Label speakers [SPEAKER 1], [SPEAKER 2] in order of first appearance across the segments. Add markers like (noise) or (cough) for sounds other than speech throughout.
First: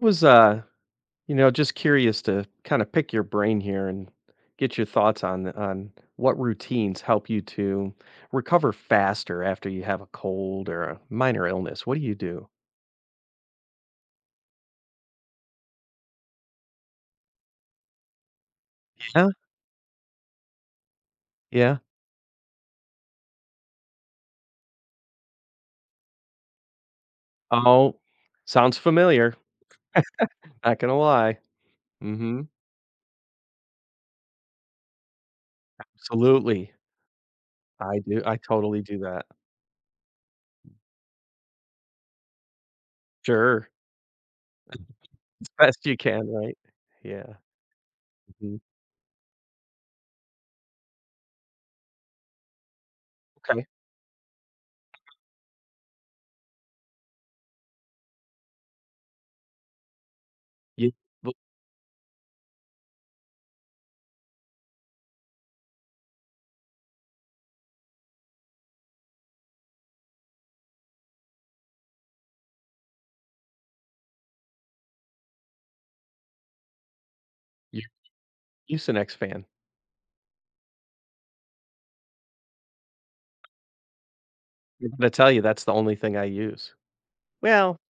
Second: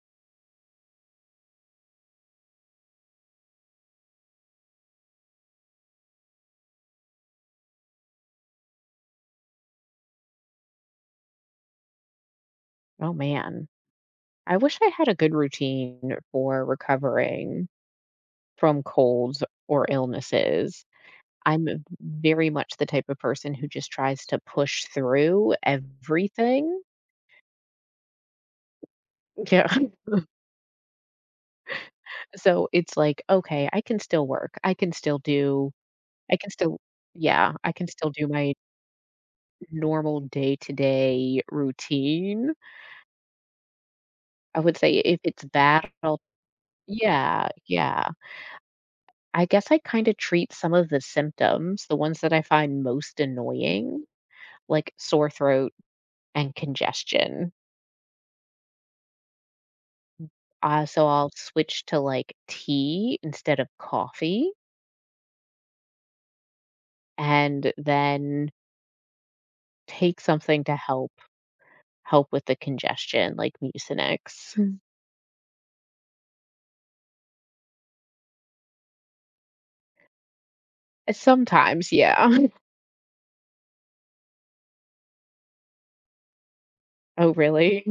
[SPEAKER 1] Was, just curious to kind of pick your brain here and get your thoughts on what routines help you to recover faster after you have a cold or a minor illness. What do you do?
[SPEAKER 2] Oh man, I wish I had a good routine for recovering from
[SPEAKER 1] Yeah,
[SPEAKER 2] colds or illnesses. I'm
[SPEAKER 1] yeah.
[SPEAKER 2] very much the type of person who just tries to push through everything.
[SPEAKER 1] Oh, sounds familiar.
[SPEAKER 2] Yeah. (laughs)
[SPEAKER 1] Not gonna lie. Mm-hmm.
[SPEAKER 2] So it's like, okay, I can still work. I can still do, I can
[SPEAKER 1] Absolutely.
[SPEAKER 2] still, yeah, I can
[SPEAKER 1] i
[SPEAKER 2] still
[SPEAKER 1] do
[SPEAKER 2] do
[SPEAKER 1] i
[SPEAKER 2] my
[SPEAKER 1] totally do that.
[SPEAKER 2] normal day to day routine.
[SPEAKER 1] Sure.
[SPEAKER 2] I would say if it's
[SPEAKER 1] As best
[SPEAKER 2] bad,
[SPEAKER 1] you
[SPEAKER 2] I'll,
[SPEAKER 1] can, right? Yeah.
[SPEAKER 2] yeah, yeah.
[SPEAKER 1] Mhm.
[SPEAKER 2] I guess I kind of treat some of the symptoms, the ones that I find most
[SPEAKER 1] Okay.
[SPEAKER 2] annoying, like sore throat and congestion. Uh,
[SPEAKER 1] you
[SPEAKER 2] so I'll
[SPEAKER 1] well,
[SPEAKER 2] switch to like tea instead of coffee and then take something to help with the congestion like Mucinex. Mm.
[SPEAKER 1] you're a usenex fan.
[SPEAKER 2] Sometimes, yeah.
[SPEAKER 1] I'm gonna tell you that's the only thing I use.
[SPEAKER 2] (laughs) Oh,
[SPEAKER 1] Well,
[SPEAKER 2] really?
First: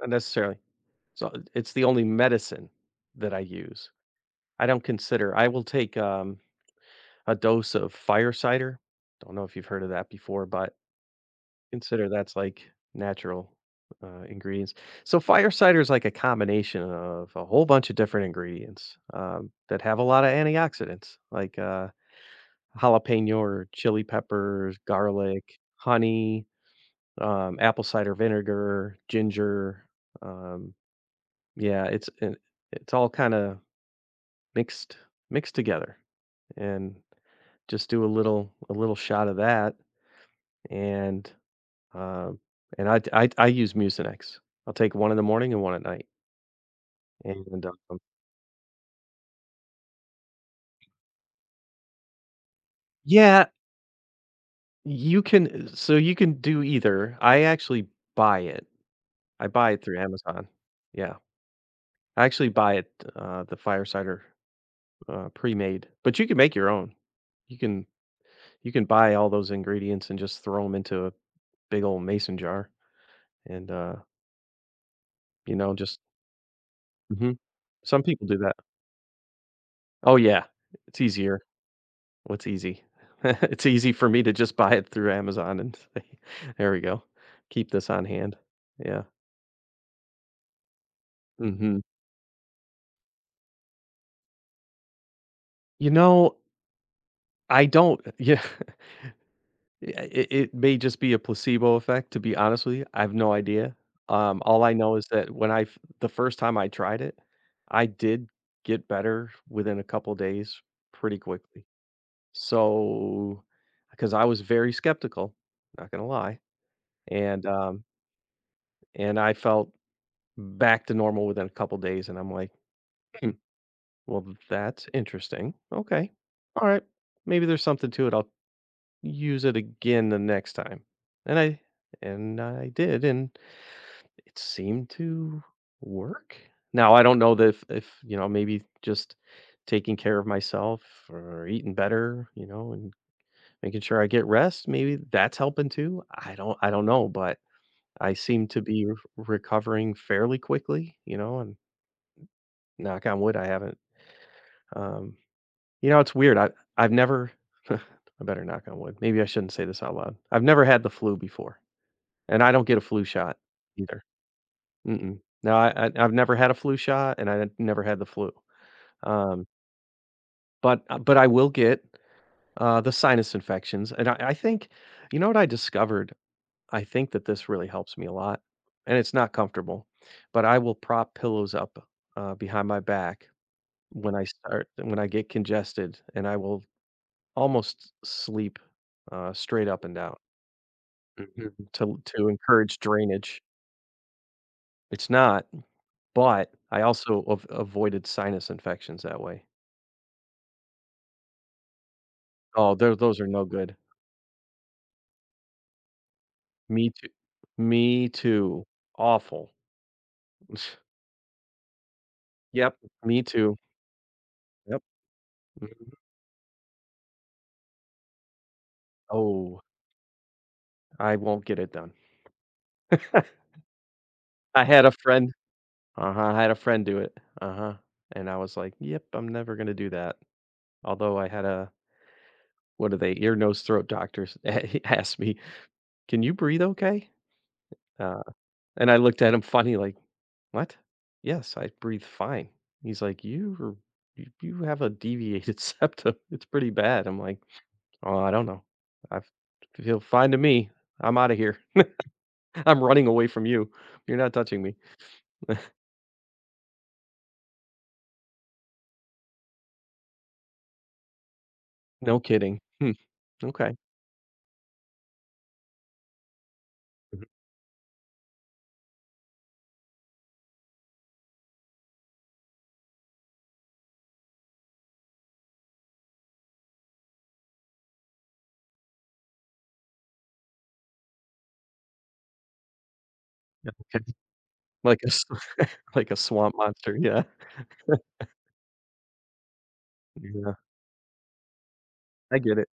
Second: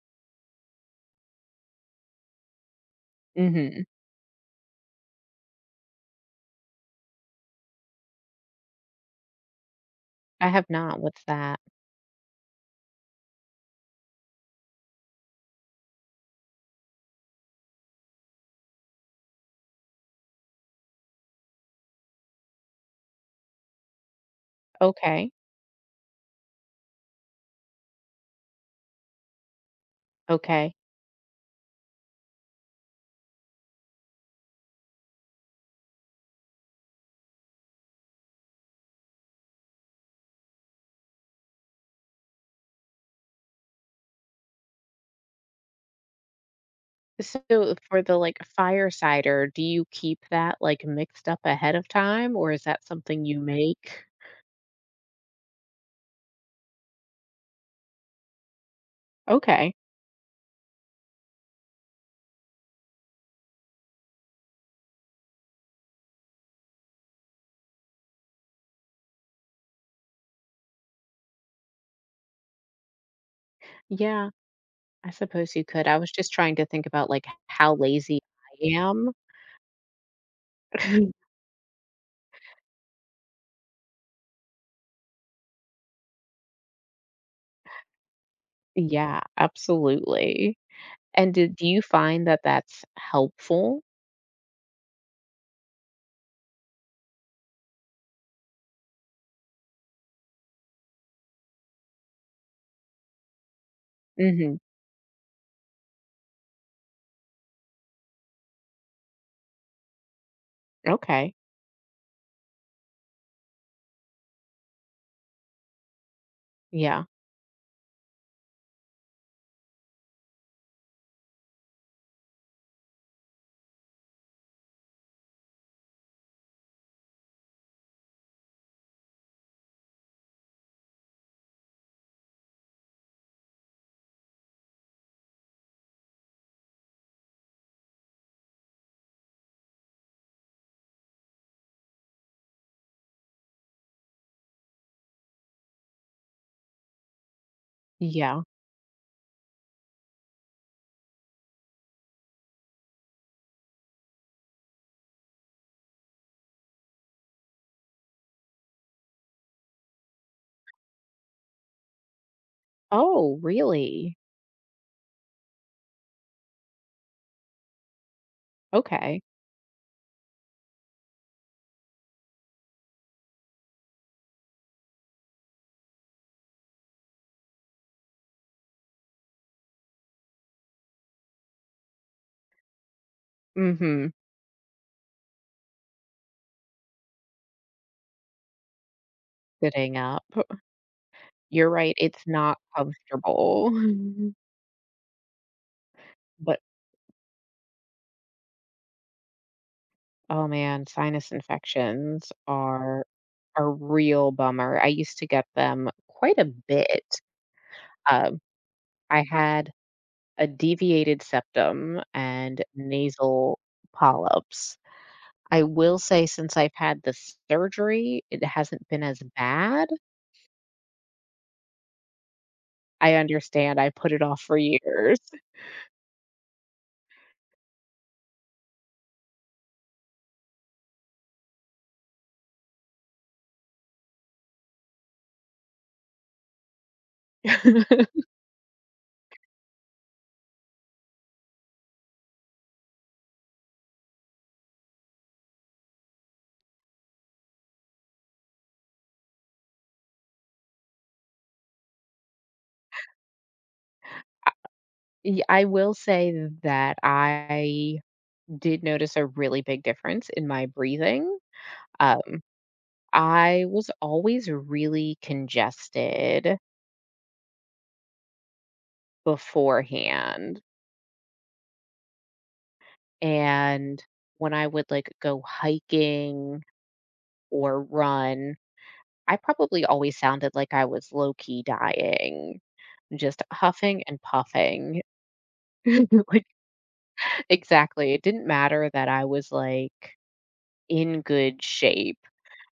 [SPEAKER 1] not necessarily. So, it's the only medicine that I
[SPEAKER 2] Mm-hmm.
[SPEAKER 1] use. I don't consider I will take, a dose of fire cider. Don't know if you've heard of that before,
[SPEAKER 2] I have
[SPEAKER 1] but
[SPEAKER 2] not. What's that?
[SPEAKER 1] consider that's, like, natural, ingredients. So, fire cider is like a combination of a whole bunch of different ingredients, that have a lot of antioxidants, like, jalapeno or chili peppers,
[SPEAKER 2] Okay.
[SPEAKER 1] garlic, honey, apple cider vinegar, ginger, um,
[SPEAKER 2] Okay.
[SPEAKER 1] yeah, it's and it's all kinda mixed mixed together, and just do a little shot of that and um I use mucinex. I'll take one in the morning and one at night. And
[SPEAKER 2] So for the, like, fire cider, do you keep that, like, mixed up ahead of time, or is that something you
[SPEAKER 1] yeah,
[SPEAKER 2] make?
[SPEAKER 1] you can so you can do either. I actually buy it. I buy
[SPEAKER 2] Okay.
[SPEAKER 1] it through Amazon. Yeah, I actually buy it, the firesider, pre-made, but you can make your own. you can you can buy all those ingredients and just throw them into a big old mason jar, and
[SPEAKER 2] Yeah, I suppose you could. I
[SPEAKER 1] just...
[SPEAKER 2] was just trying to think about, like,
[SPEAKER 1] Mhm.
[SPEAKER 2] how
[SPEAKER 1] Some
[SPEAKER 2] lazy
[SPEAKER 1] people do that.
[SPEAKER 2] I am.
[SPEAKER 1] Oh, yeah. It's
[SPEAKER 2] (laughs)
[SPEAKER 1] easier. What's easy? (laughs) It's easy for me to just buy it through Amazon and say, (laughs) "There we go. Keep this on hand." Yeah.
[SPEAKER 2] Yeah, absolutely. And did do
[SPEAKER 1] Mhm.
[SPEAKER 2] you find that that's helpful?
[SPEAKER 1] You know, I don't. (laughs) Yeah, yeah, it may just be a placebo effect, to be honest with you. I have no idea.
[SPEAKER 2] Mhm.
[SPEAKER 1] All I know is that when I f the first time I tried it, I did get better within a couple days, pretty
[SPEAKER 2] Okay.
[SPEAKER 1] quickly. So, because I was very skeptical, not gonna lie.
[SPEAKER 2] Yeah.
[SPEAKER 1] And, um, and I felt back to normal within a couple days, and I'm like, "Hmm, well, that's interesting. Okay. All right. Maybe there's something to it. I'll use it again the next time." And I and I did, and it seemed to work. Now, I don't know that if maybe just taking care of myself or eating better, and making sure I get rest, maybe that's helping too. I don't know, but I
[SPEAKER 2] Yeah.
[SPEAKER 1] seem to be recovering fairly quickly, and knock on wood, I haven't. Um, it's weird. I've never. I better knock on wood. Maybe I shouldn't say this out loud. I've never had the flu before, and I don't get a flu
[SPEAKER 2] Oh,
[SPEAKER 1] shot either.
[SPEAKER 2] really?
[SPEAKER 1] Mm-mm. No, I've never had a flu shot, and I never had the flu.
[SPEAKER 2] Okay.
[SPEAKER 1] Um, but I will get, the sinus infections, and I think you know what I discovered. I think that this really helps me a lot, and it's not comfortable, but I will prop pillows up, behind my back
[SPEAKER 2] Mhm.
[SPEAKER 1] when I start when I get congested, and I will almost sleep, straight up and
[SPEAKER 2] Sitting
[SPEAKER 1] down.
[SPEAKER 2] up. You're
[SPEAKER 1] Mhm,
[SPEAKER 2] right,
[SPEAKER 1] to
[SPEAKER 2] it's
[SPEAKER 1] to
[SPEAKER 2] not
[SPEAKER 1] encourage drainage.
[SPEAKER 2] comfortable. (laughs)
[SPEAKER 1] It's not, but
[SPEAKER 2] But
[SPEAKER 1] I also av avoided sinus infections that way.
[SPEAKER 2] oh man, sinus infections
[SPEAKER 1] Oh, tho
[SPEAKER 2] are
[SPEAKER 1] those are no
[SPEAKER 2] a
[SPEAKER 1] good.
[SPEAKER 2] real bummer. I used to get them quite a
[SPEAKER 1] Me too.
[SPEAKER 2] bit.
[SPEAKER 1] Me
[SPEAKER 2] Um,
[SPEAKER 1] too.
[SPEAKER 2] I
[SPEAKER 1] Awful.
[SPEAKER 2] had a
[SPEAKER 1] (laughs)
[SPEAKER 2] deviated septum and
[SPEAKER 1] Yep, me too.
[SPEAKER 2] nasal polyps.
[SPEAKER 1] Yep.
[SPEAKER 2] I
[SPEAKER 1] Mhm.
[SPEAKER 2] will say, since I've had the surgery, it hasn't been as
[SPEAKER 1] Oh,
[SPEAKER 2] bad.
[SPEAKER 1] I won't get it done.
[SPEAKER 2] I
[SPEAKER 1] (laughs)
[SPEAKER 2] understand I put it off for
[SPEAKER 1] I had a
[SPEAKER 2] years.
[SPEAKER 1] friend. Uh-huh, I had a friend do it, uh-huh, and I was like, "Yep, I'm never gonna do that." Although I had a, what are they, ear, nose, throat doctors (laughs) asked me, "Can you breathe okay?" Uh, and I looked at him funny, like, "What?" "Yes, I breathe fine." He's like, "You're you have a deviated (laughs) septum, it's pretty bad." I'm like, "Oh, I don't know. I f feel fine to me. I'm out of here. (laughs) I'm running away from you. You're not touching me."
[SPEAKER 2] I will say that I did notice a really big difference in my breathing.
[SPEAKER 1] "No
[SPEAKER 2] Um,
[SPEAKER 1] kidding. Hmm,
[SPEAKER 2] I
[SPEAKER 1] okay."
[SPEAKER 2] was always really congested
[SPEAKER 1] (laughs)
[SPEAKER 2] beforehand. And when I would like go hiking or run, I probably always sounded like I was low key dying, just huffing
[SPEAKER 1] Okay.
[SPEAKER 2] and
[SPEAKER 1] Like
[SPEAKER 2] puffing.
[SPEAKER 1] a Like a
[SPEAKER 2] (laughs) Like,
[SPEAKER 1] swamp monster, yeah.
[SPEAKER 2] exactly. It didn't matter that I was like
[SPEAKER 1] Yeah,
[SPEAKER 2] in good shape.
[SPEAKER 1] I get it.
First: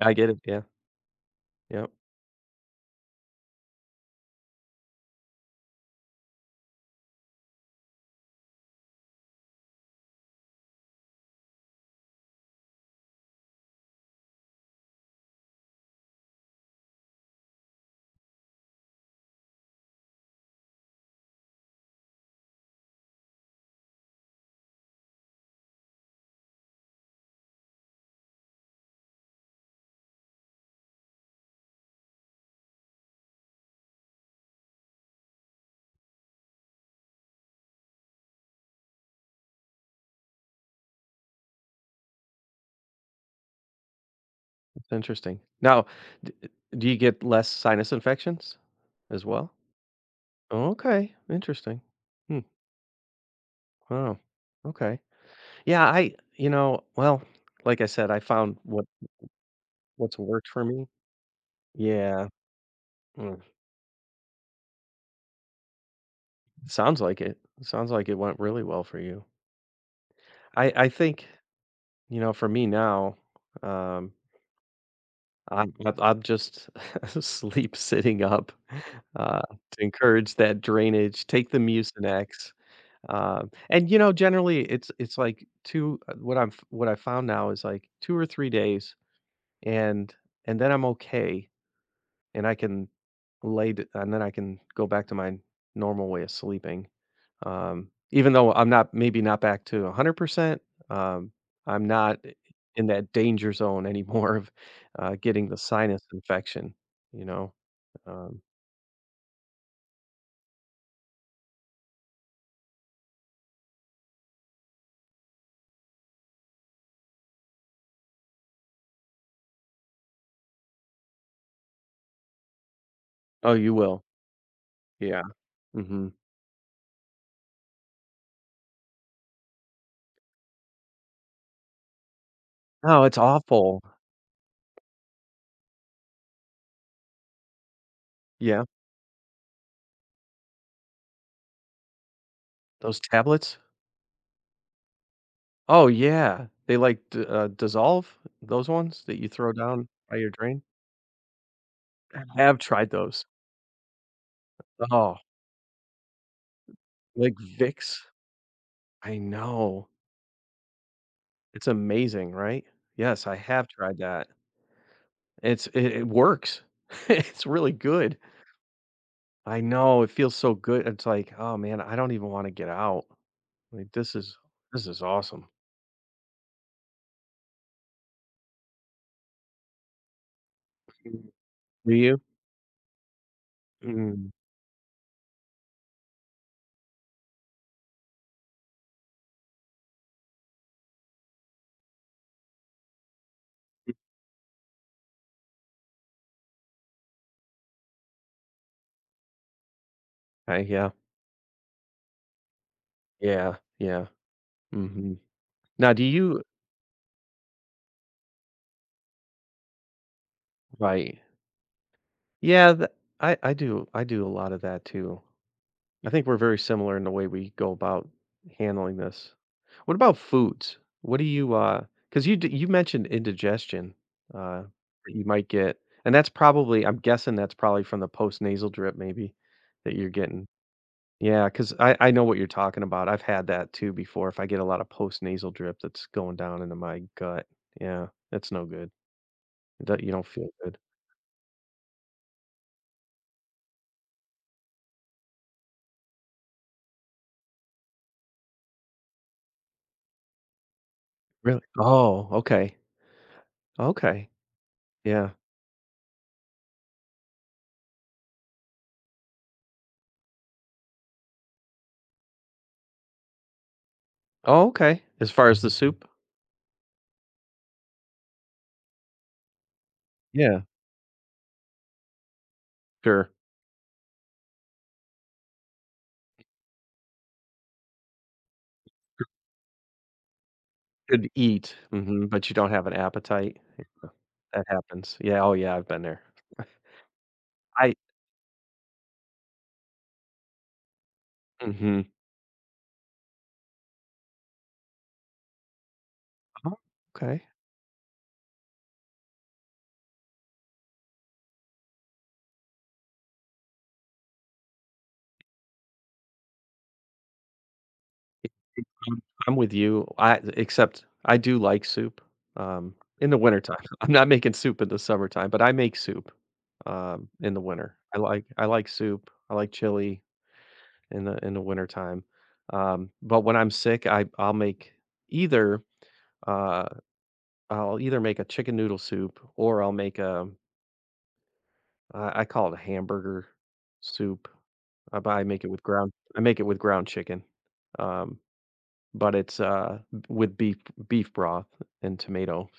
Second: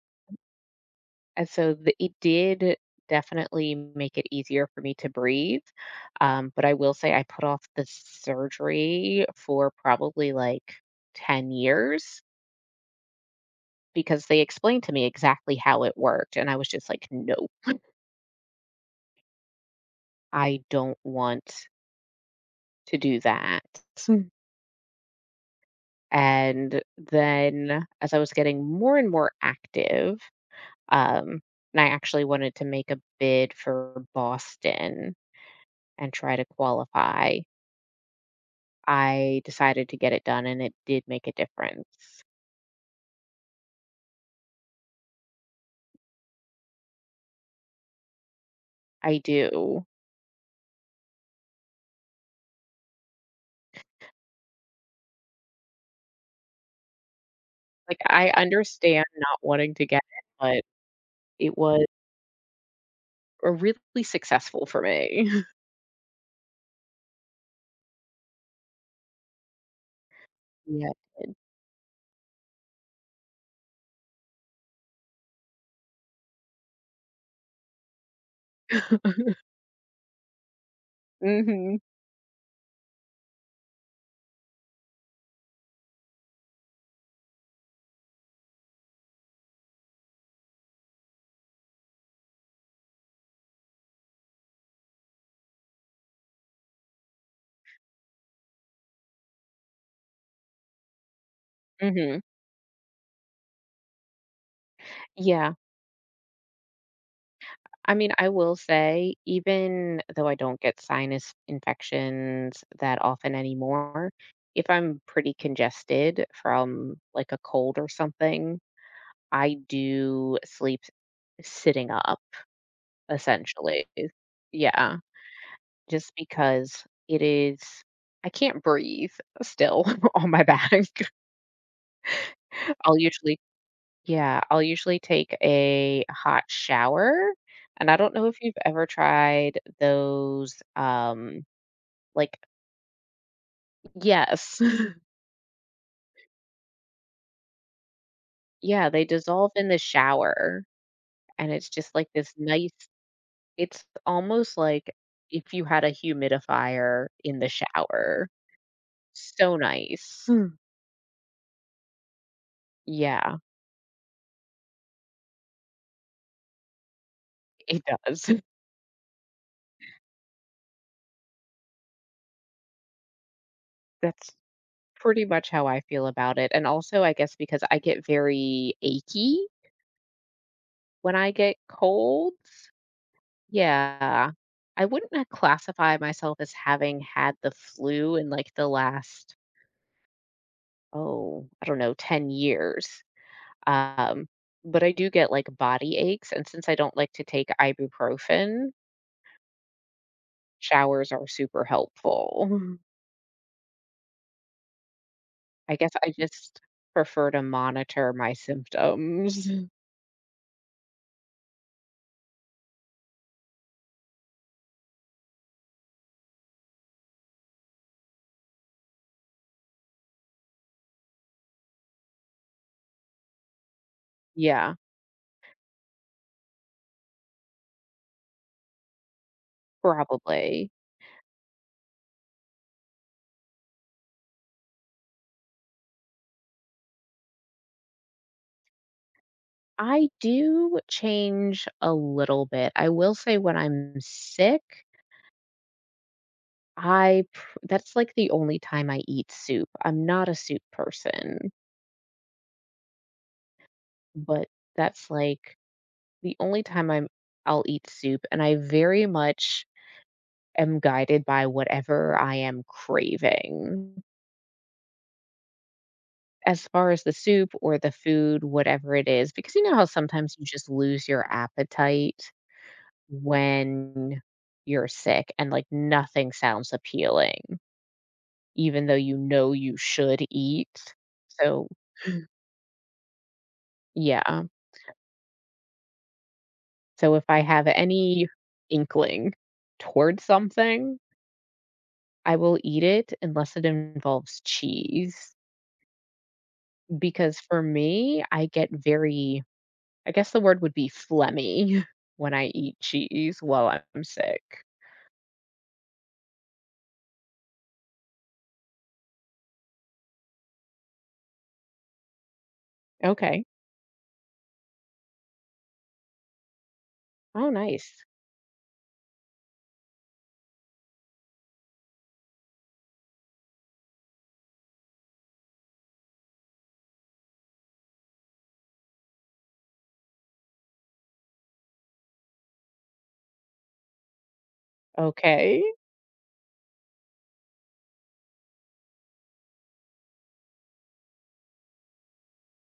[SPEAKER 1] I get it, yeah.
[SPEAKER 2] And so
[SPEAKER 1] Yep.
[SPEAKER 2] the it did definitely make it easier for me to breathe, but I will say I put off the surgery for probably, like, 10 years because they explained to me exactly how it worked, and I was just like, "Nope, I don't want to do that." And then as I was getting more and more active, um, and I actually wanted to make a bid for Boston and try to qualify, I decided to get it done, and it did make a difference.
[SPEAKER 1] It's interesting. Now, d eh, do you get less sinus infections
[SPEAKER 2] I
[SPEAKER 1] as well?
[SPEAKER 2] do.
[SPEAKER 1] Okay, interesting. Hmm, wow, okay. Yeah, I, well, like I
[SPEAKER 2] Like,
[SPEAKER 1] said, I
[SPEAKER 2] I
[SPEAKER 1] found what
[SPEAKER 2] understand not wanting to get
[SPEAKER 1] what's
[SPEAKER 2] it,
[SPEAKER 1] worked
[SPEAKER 2] but
[SPEAKER 1] for me.
[SPEAKER 2] it was
[SPEAKER 1] Yeah, mm,
[SPEAKER 2] a really successful for me. (laughs)
[SPEAKER 1] sounds like it. Sounds like it went really well for you. I
[SPEAKER 2] Yeah,
[SPEAKER 1] I think,
[SPEAKER 2] it
[SPEAKER 1] for me now, um I'm just (laughs) sleep sitting up,
[SPEAKER 2] did. (laughs)
[SPEAKER 1] uh, to encourage that drainage, take the
[SPEAKER 2] Mhm,
[SPEAKER 1] Mucinex, and, generally, it's like 2, what I found now is, like, 2 or 3 days, and and then I'm okay, and I can lay d and then I can go back to my normal way of sleeping. Even though I'm not, maybe not back to 100%, um, I'm not
[SPEAKER 2] mhm.
[SPEAKER 1] in that danger zone (laughs) anymore of, getting
[SPEAKER 2] Yeah.
[SPEAKER 1] the sinus infection, you know?
[SPEAKER 2] I mean, I
[SPEAKER 1] Um
[SPEAKER 2] will say, even though I don't get sinus infections that often anymore, if I'm pretty congested from, like, a cold or something, I do sleep sitting up.
[SPEAKER 1] Oh, you
[SPEAKER 2] Essentially.
[SPEAKER 1] will.
[SPEAKER 2] Yeah,
[SPEAKER 1] Yeah,
[SPEAKER 2] just
[SPEAKER 1] mhm.
[SPEAKER 2] because it is I can't breathe still (laughs) on my back. (laughs) I'll
[SPEAKER 1] No, it's
[SPEAKER 2] usually
[SPEAKER 1] awful.
[SPEAKER 2] yeah, I'll usually take a hot shower, and I don't know if you've
[SPEAKER 1] Yeah,
[SPEAKER 2] ever tried those, like
[SPEAKER 1] those tablets?
[SPEAKER 2] yes. (laughs)
[SPEAKER 1] Oh, yeah. They, like, d dissolve? Those
[SPEAKER 2] Yeah,
[SPEAKER 1] ones
[SPEAKER 2] they
[SPEAKER 1] that you
[SPEAKER 2] dissolve
[SPEAKER 1] throw
[SPEAKER 2] in the
[SPEAKER 1] down by your
[SPEAKER 2] shower,
[SPEAKER 1] drain?
[SPEAKER 2] and it's just like this
[SPEAKER 1] I have
[SPEAKER 2] nice
[SPEAKER 1] tried those.
[SPEAKER 2] it's almost like
[SPEAKER 1] Oh,
[SPEAKER 2] if you had a humidifier
[SPEAKER 1] like
[SPEAKER 2] in the
[SPEAKER 1] Vicks?
[SPEAKER 2] shower.
[SPEAKER 1] I
[SPEAKER 2] So
[SPEAKER 1] know.
[SPEAKER 2] nice. (laughs)
[SPEAKER 1] It's amazing, right? Yes, I
[SPEAKER 2] Yeah,
[SPEAKER 1] have tried that. It works. (laughs) It's really
[SPEAKER 2] it
[SPEAKER 1] good.
[SPEAKER 2] does.
[SPEAKER 1] I know, it feels so good. It's like, "Oh, man, I don't even wanna get out." Like, this
[SPEAKER 2] That's
[SPEAKER 1] is this is
[SPEAKER 2] pretty much
[SPEAKER 1] awesome.
[SPEAKER 2] how I feel about it, and also, I guess, because I get very achy when I
[SPEAKER 1] Mm.
[SPEAKER 2] get
[SPEAKER 1] Do you?
[SPEAKER 2] colds.
[SPEAKER 1] Mm.
[SPEAKER 2] Yeah. I wouldn't, classify myself as having had the flu in, like, the last, oh, I don't know, 10 years, um, but I do get, like, body aches, and since I don't like to take ibuprofen,
[SPEAKER 1] I yeah.
[SPEAKER 2] showers are super helpful. (laughs)
[SPEAKER 1] Yeah, yeah. Mhm.
[SPEAKER 2] I guess
[SPEAKER 1] Now, do
[SPEAKER 2] I
[SPEAKER 1] you...
[SPEAKER 2] just prefer to monitor my symptoms. (laughs)
[SPEAKER 1] Right. Yeah, th I do a lot of that too. I think we're very similar in the way we go about handling this. What about foods? What do you? Because you mentioned indigestion, uh,
[SPEAKER 2] Yeah,
[SPEAKER 1] that you might get, and that's probably I'm guessing that's probably from the post nasal drip maybe that you're getting.
[SPEAKER 2] probably.
[SPEAKER 1] Yeah, because I know what you're talking about. I've had that too before. If I get a lot of post nasal drip that's going down into my gut. Yeah, that's no good. That
[SPEAKER 2] I
[SPEAKER 1] you don't feel good.
[SPEAKER 2] do change a little bit. I will say when I'm sick, that's like the only time I eat soup. I'm not a soup person,
[SPEAKER 1] Really? Oh, okay. Okay.
[SPEAKER 2] but that's
[SPEAKER 1] Yeah.
[SPEAKER 2] like the only time I'll eat soup and I very much am guided by whatever I am craving.
[SPEAKER 1] Oh, okay. As far as the soup?
[SPEAKER 2] As far as the soup or the food, whatever it is, because you know how sometimes you
[SPEAKER 1] Yeah,
[SPEAKER 2] just lose your appetite
[SPEAKER 1] sure.
[SPEAKER 2] when you're sick and, like, nothing sounds appealing, even though you know you should eat.
[SPEAKER 1] Could
[SPEAKER 2] So
[SPEAKER 1] eat, but you don't have an appetite.
[SPEAKER 2] yeah.
[SPEAKER 1] That happens. Yeah, oh yeah, I've been there.
[SPEAKER 2] So if I have
[SPEAKER 1] I
[SPEAKER 2] any inkling towards something,
[SPEAKER 1] Mhm.
[SPEAKER 2] I will eat it unless it involves cheese,
[SPEAKER 1] Oh,
[SPEAKER 2] because
[SPEAKER 1] okay.
[SPEAKER 2] for me, I get very I guess the word would be phlegmy (laughs) when I eat cheese while I'm sick.
[SPEAKER 1] I'm with you. I, except I do like soup, um, in the
[SPEAKER 2] Okay.
[SPEAKER 1] wintertime. (laughs) I'm not making soup in the summertime, but I make soup,
[SPEAKER 2] Oh,
[SPEAKER 1] in the winter.
[SPEAKER 2] nice.
[SPEAKER 1] I like soup. I like chili in the wintertime. But when I'm sick, I'll make, either, uh, I'll either make a chicken noodle soup, or I'll make a, I call it a hamburger soup. I
[SPEAKER 2] Okay.
[SPEAKER 1] make it with ground, chicken, um, but it's, b with beef broth and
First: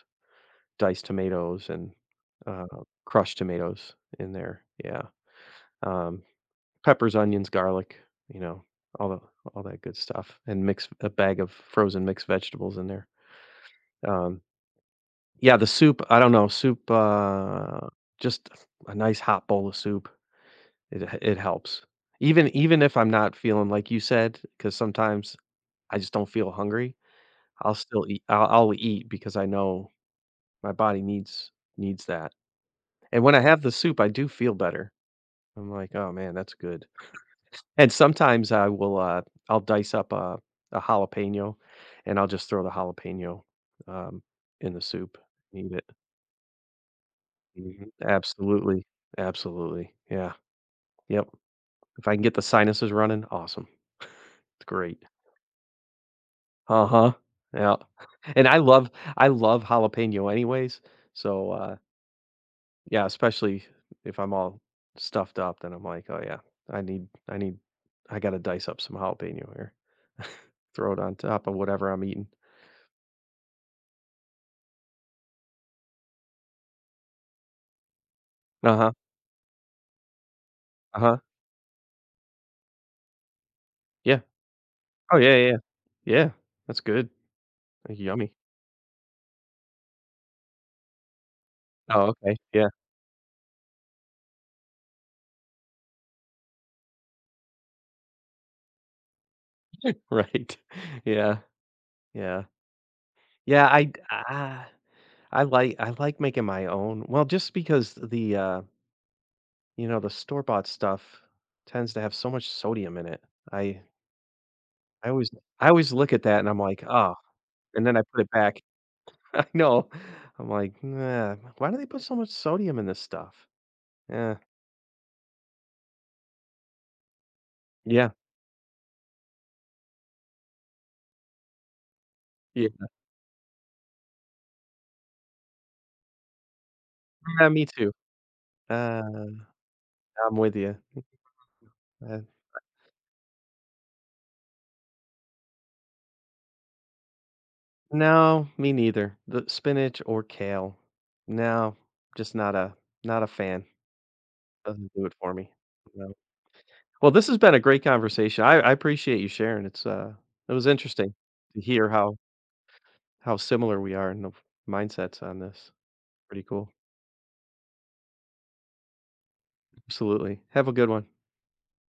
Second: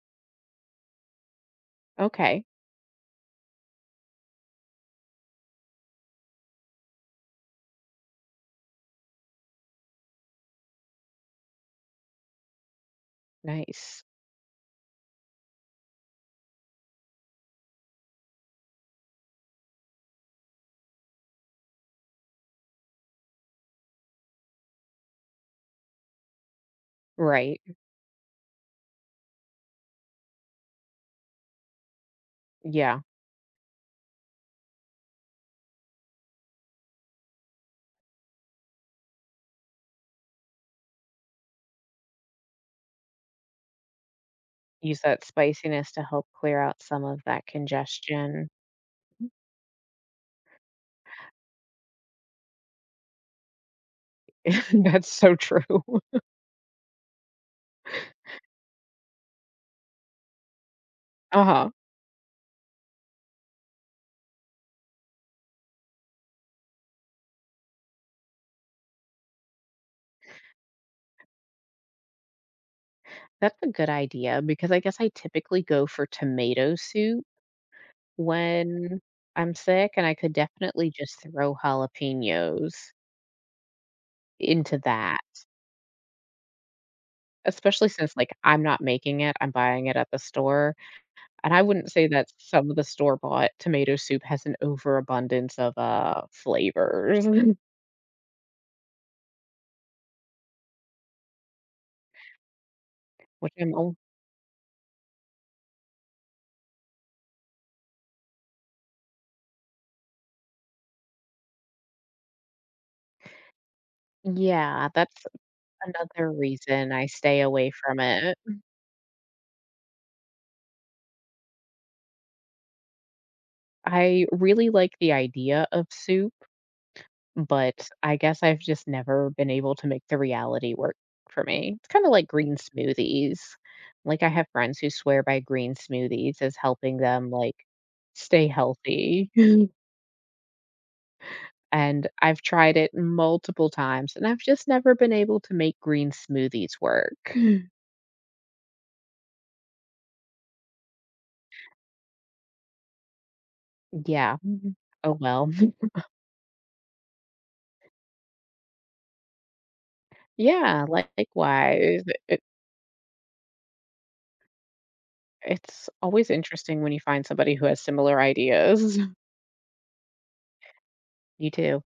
[SPEAKER 1] diced tomatoes, and,
[SPEAKER 2] Okay.
[SPEAKER 1] uh, crushed tomatoes in there, yeah, um, peppers, onions, garlic, you know, all the all that good stuff, and mix a bag of frozen mixed vegetables in there,
[SPEAKER 2] Nice.
[SPEAKER 1] um, yeah, the soup, I don't know, soup, just a nice hot bowl of soup, it helps. Even if I'm not feeling, like you said, because sometimes I just don't feel hungry,
[SPEAKER 2] Right.
[SPEAKER 1] I'll eat because I know my body needs that,
[SPEAKER 2] Yeah.
[SPEAKER 1] and when I have the soup, I do feel better. I'm like, "Oh, man, that's good," and sometimes I will, I'll dice up a jalapeno, and I'll just throw the jalapeno, um, in the
[SPEAKER 2] Use
[SPEAKER 1] soup,
[SPEAKER 2] that
[SPEAKER 1] eat it.
[SPEAKER 2] spiciness to help clear out some of that
[SPEAKER 1] Mhm.
[SPEAKER 2] congestion.
[SPEAKER 1] Absolutely, absolutely, yeah, yep. If I can get the sinuses running, awesome, it's
[SPEAKER 2] (laughs)
[SPEAKER 1] great.
[SPEAKER 2] That's so true.
[SPEAKER 1] Uh-huh, yeah, (laughs) and I love jalapeno anyways, so,
[SPEAKER 2] Uh-huh.
[SPEAKER 1] yeah, especially if I'm all stuffed up, then I'm like, "Oh, yeah, I need I need I gotta dice up some jalapeno here, throw it on top of whatever I'm eating."
[SPEAKER 2] That's a good idea because I guess I typically go for tomato soup
[SPEAKER 1] Uh-huh,
[SPEAKER 2] when I'm sick, and I could definitely
[SPEAKER 1] uh-huh,
[SPEAKER 2] just throw jalapenos
[SPEAKER 1] yeah.
[SPEAKER 2] into
[SPEAKER 1] Oh,
[SPEAKER 2] that,
[SPEAKER 1] yeah, yeah, yeah. Yeah, that's good.
[SPEAKER 2] especially
[SPEAKER 1] Like,
[SPEAKER 2] since, like,
[SPEAKER 1] yummy.
[SPEAKER 2] I'm not making it, I'm buying it at the store, and I wouldn't say
[SPEAKER 1] Oh,
[SPEAKER 2] that
[SPEAKER 1] okay,
[SPEAKER 2] some
[SPEAKER 1] yeah,
[SPEAKER 2] of the store-bought tomato soup has an overabundance of, flavors, (laughs)
[SPEAKER 1] (laughs) right, (laughs) yeah, yeah.
[SPEAKER 2] which
[SPEAKER 1] Yeah,
[SPEAKER 2] I'm al
[SPEAKER 1] I like making my own, well, just because the store-bought stuff tends to have so much sodium in it. I
[SPEAKER 2] yeah,
[SPEAKER 1] I
[SPEAKER 2] that's
[SPEAKER 1] always I always look at
[SPEAKER 2] another
[SPEAKER 1] that and I'm like,
[SPEAKER 2] reason I
[SPEAKER 1] "Oh,"
[SPEAKER 2] stay away
[SPEAKER 1] and then
[SPEAKER 2] from
[SPEAKER 1] I put it
[SPEAKER 2] it.
[SPEAKER 1] back. No. I'm like, "Nah, why do they put so much sodium in this stuff?"
[SPEAKER 2] I
[SPEAKER 1] Yeah.
[SPEAKER 2] really like the idea of soup, but
[SPEAKER 1] Yeah.
[SPEAKER 2] I guess I've just never been able to make the reality work for me. It's kind of like green
[SPEAKER 1] Yeah.
[SPEAKER 2] smoothies. Like I have friends who swear by green smoothies as helping them
[SPEAKER 1] Yeah,
[SPEAKER 2] like
[SPEAKER 1] me too.
[SPEAKER 2] stay
[SPEAKER 1] Uh,
[SPEAKER 2] healthy. (laughs)
[SPEAKER 1] I'm with you.
[SPEAKER 2] And
[SPEAKER 1] Uh,
[SPEAKER 2] I've tried it multiple times and I've just never been able to make green smoothies work.
[SPEAKER 1] no, me neither. The spinach or kale. No, just not a fan.
[SPEAKER 2] Yeah.
[SPEAKER 1] Doesn't do
[SPEAKER 2] Oh
[SPEAKER 1] it for
[SPEAKER 2] well.
[SPEAKER 1] me. No. Well, this has been a great conversation. I appreciate you sharing.
[SPEAKER 2] (laughs)
[SPEAKER 1] It was
[SPEAKER 2] Yeah,
[SPEAKER 1] interesting to hear
[SPEAKER 2] likewise.
[SPEAKER 1] how similar we are in the mindsets on this.
[SPEAKER 2] It's always
[SPEAKER 1] Pretty cool.
[SPEAKER 2] interesting when you find somebody who has similar ideas. (laughs)
[SPEAKER 1] Absolutely. Have a good one.
[SPEAKER 2] You do.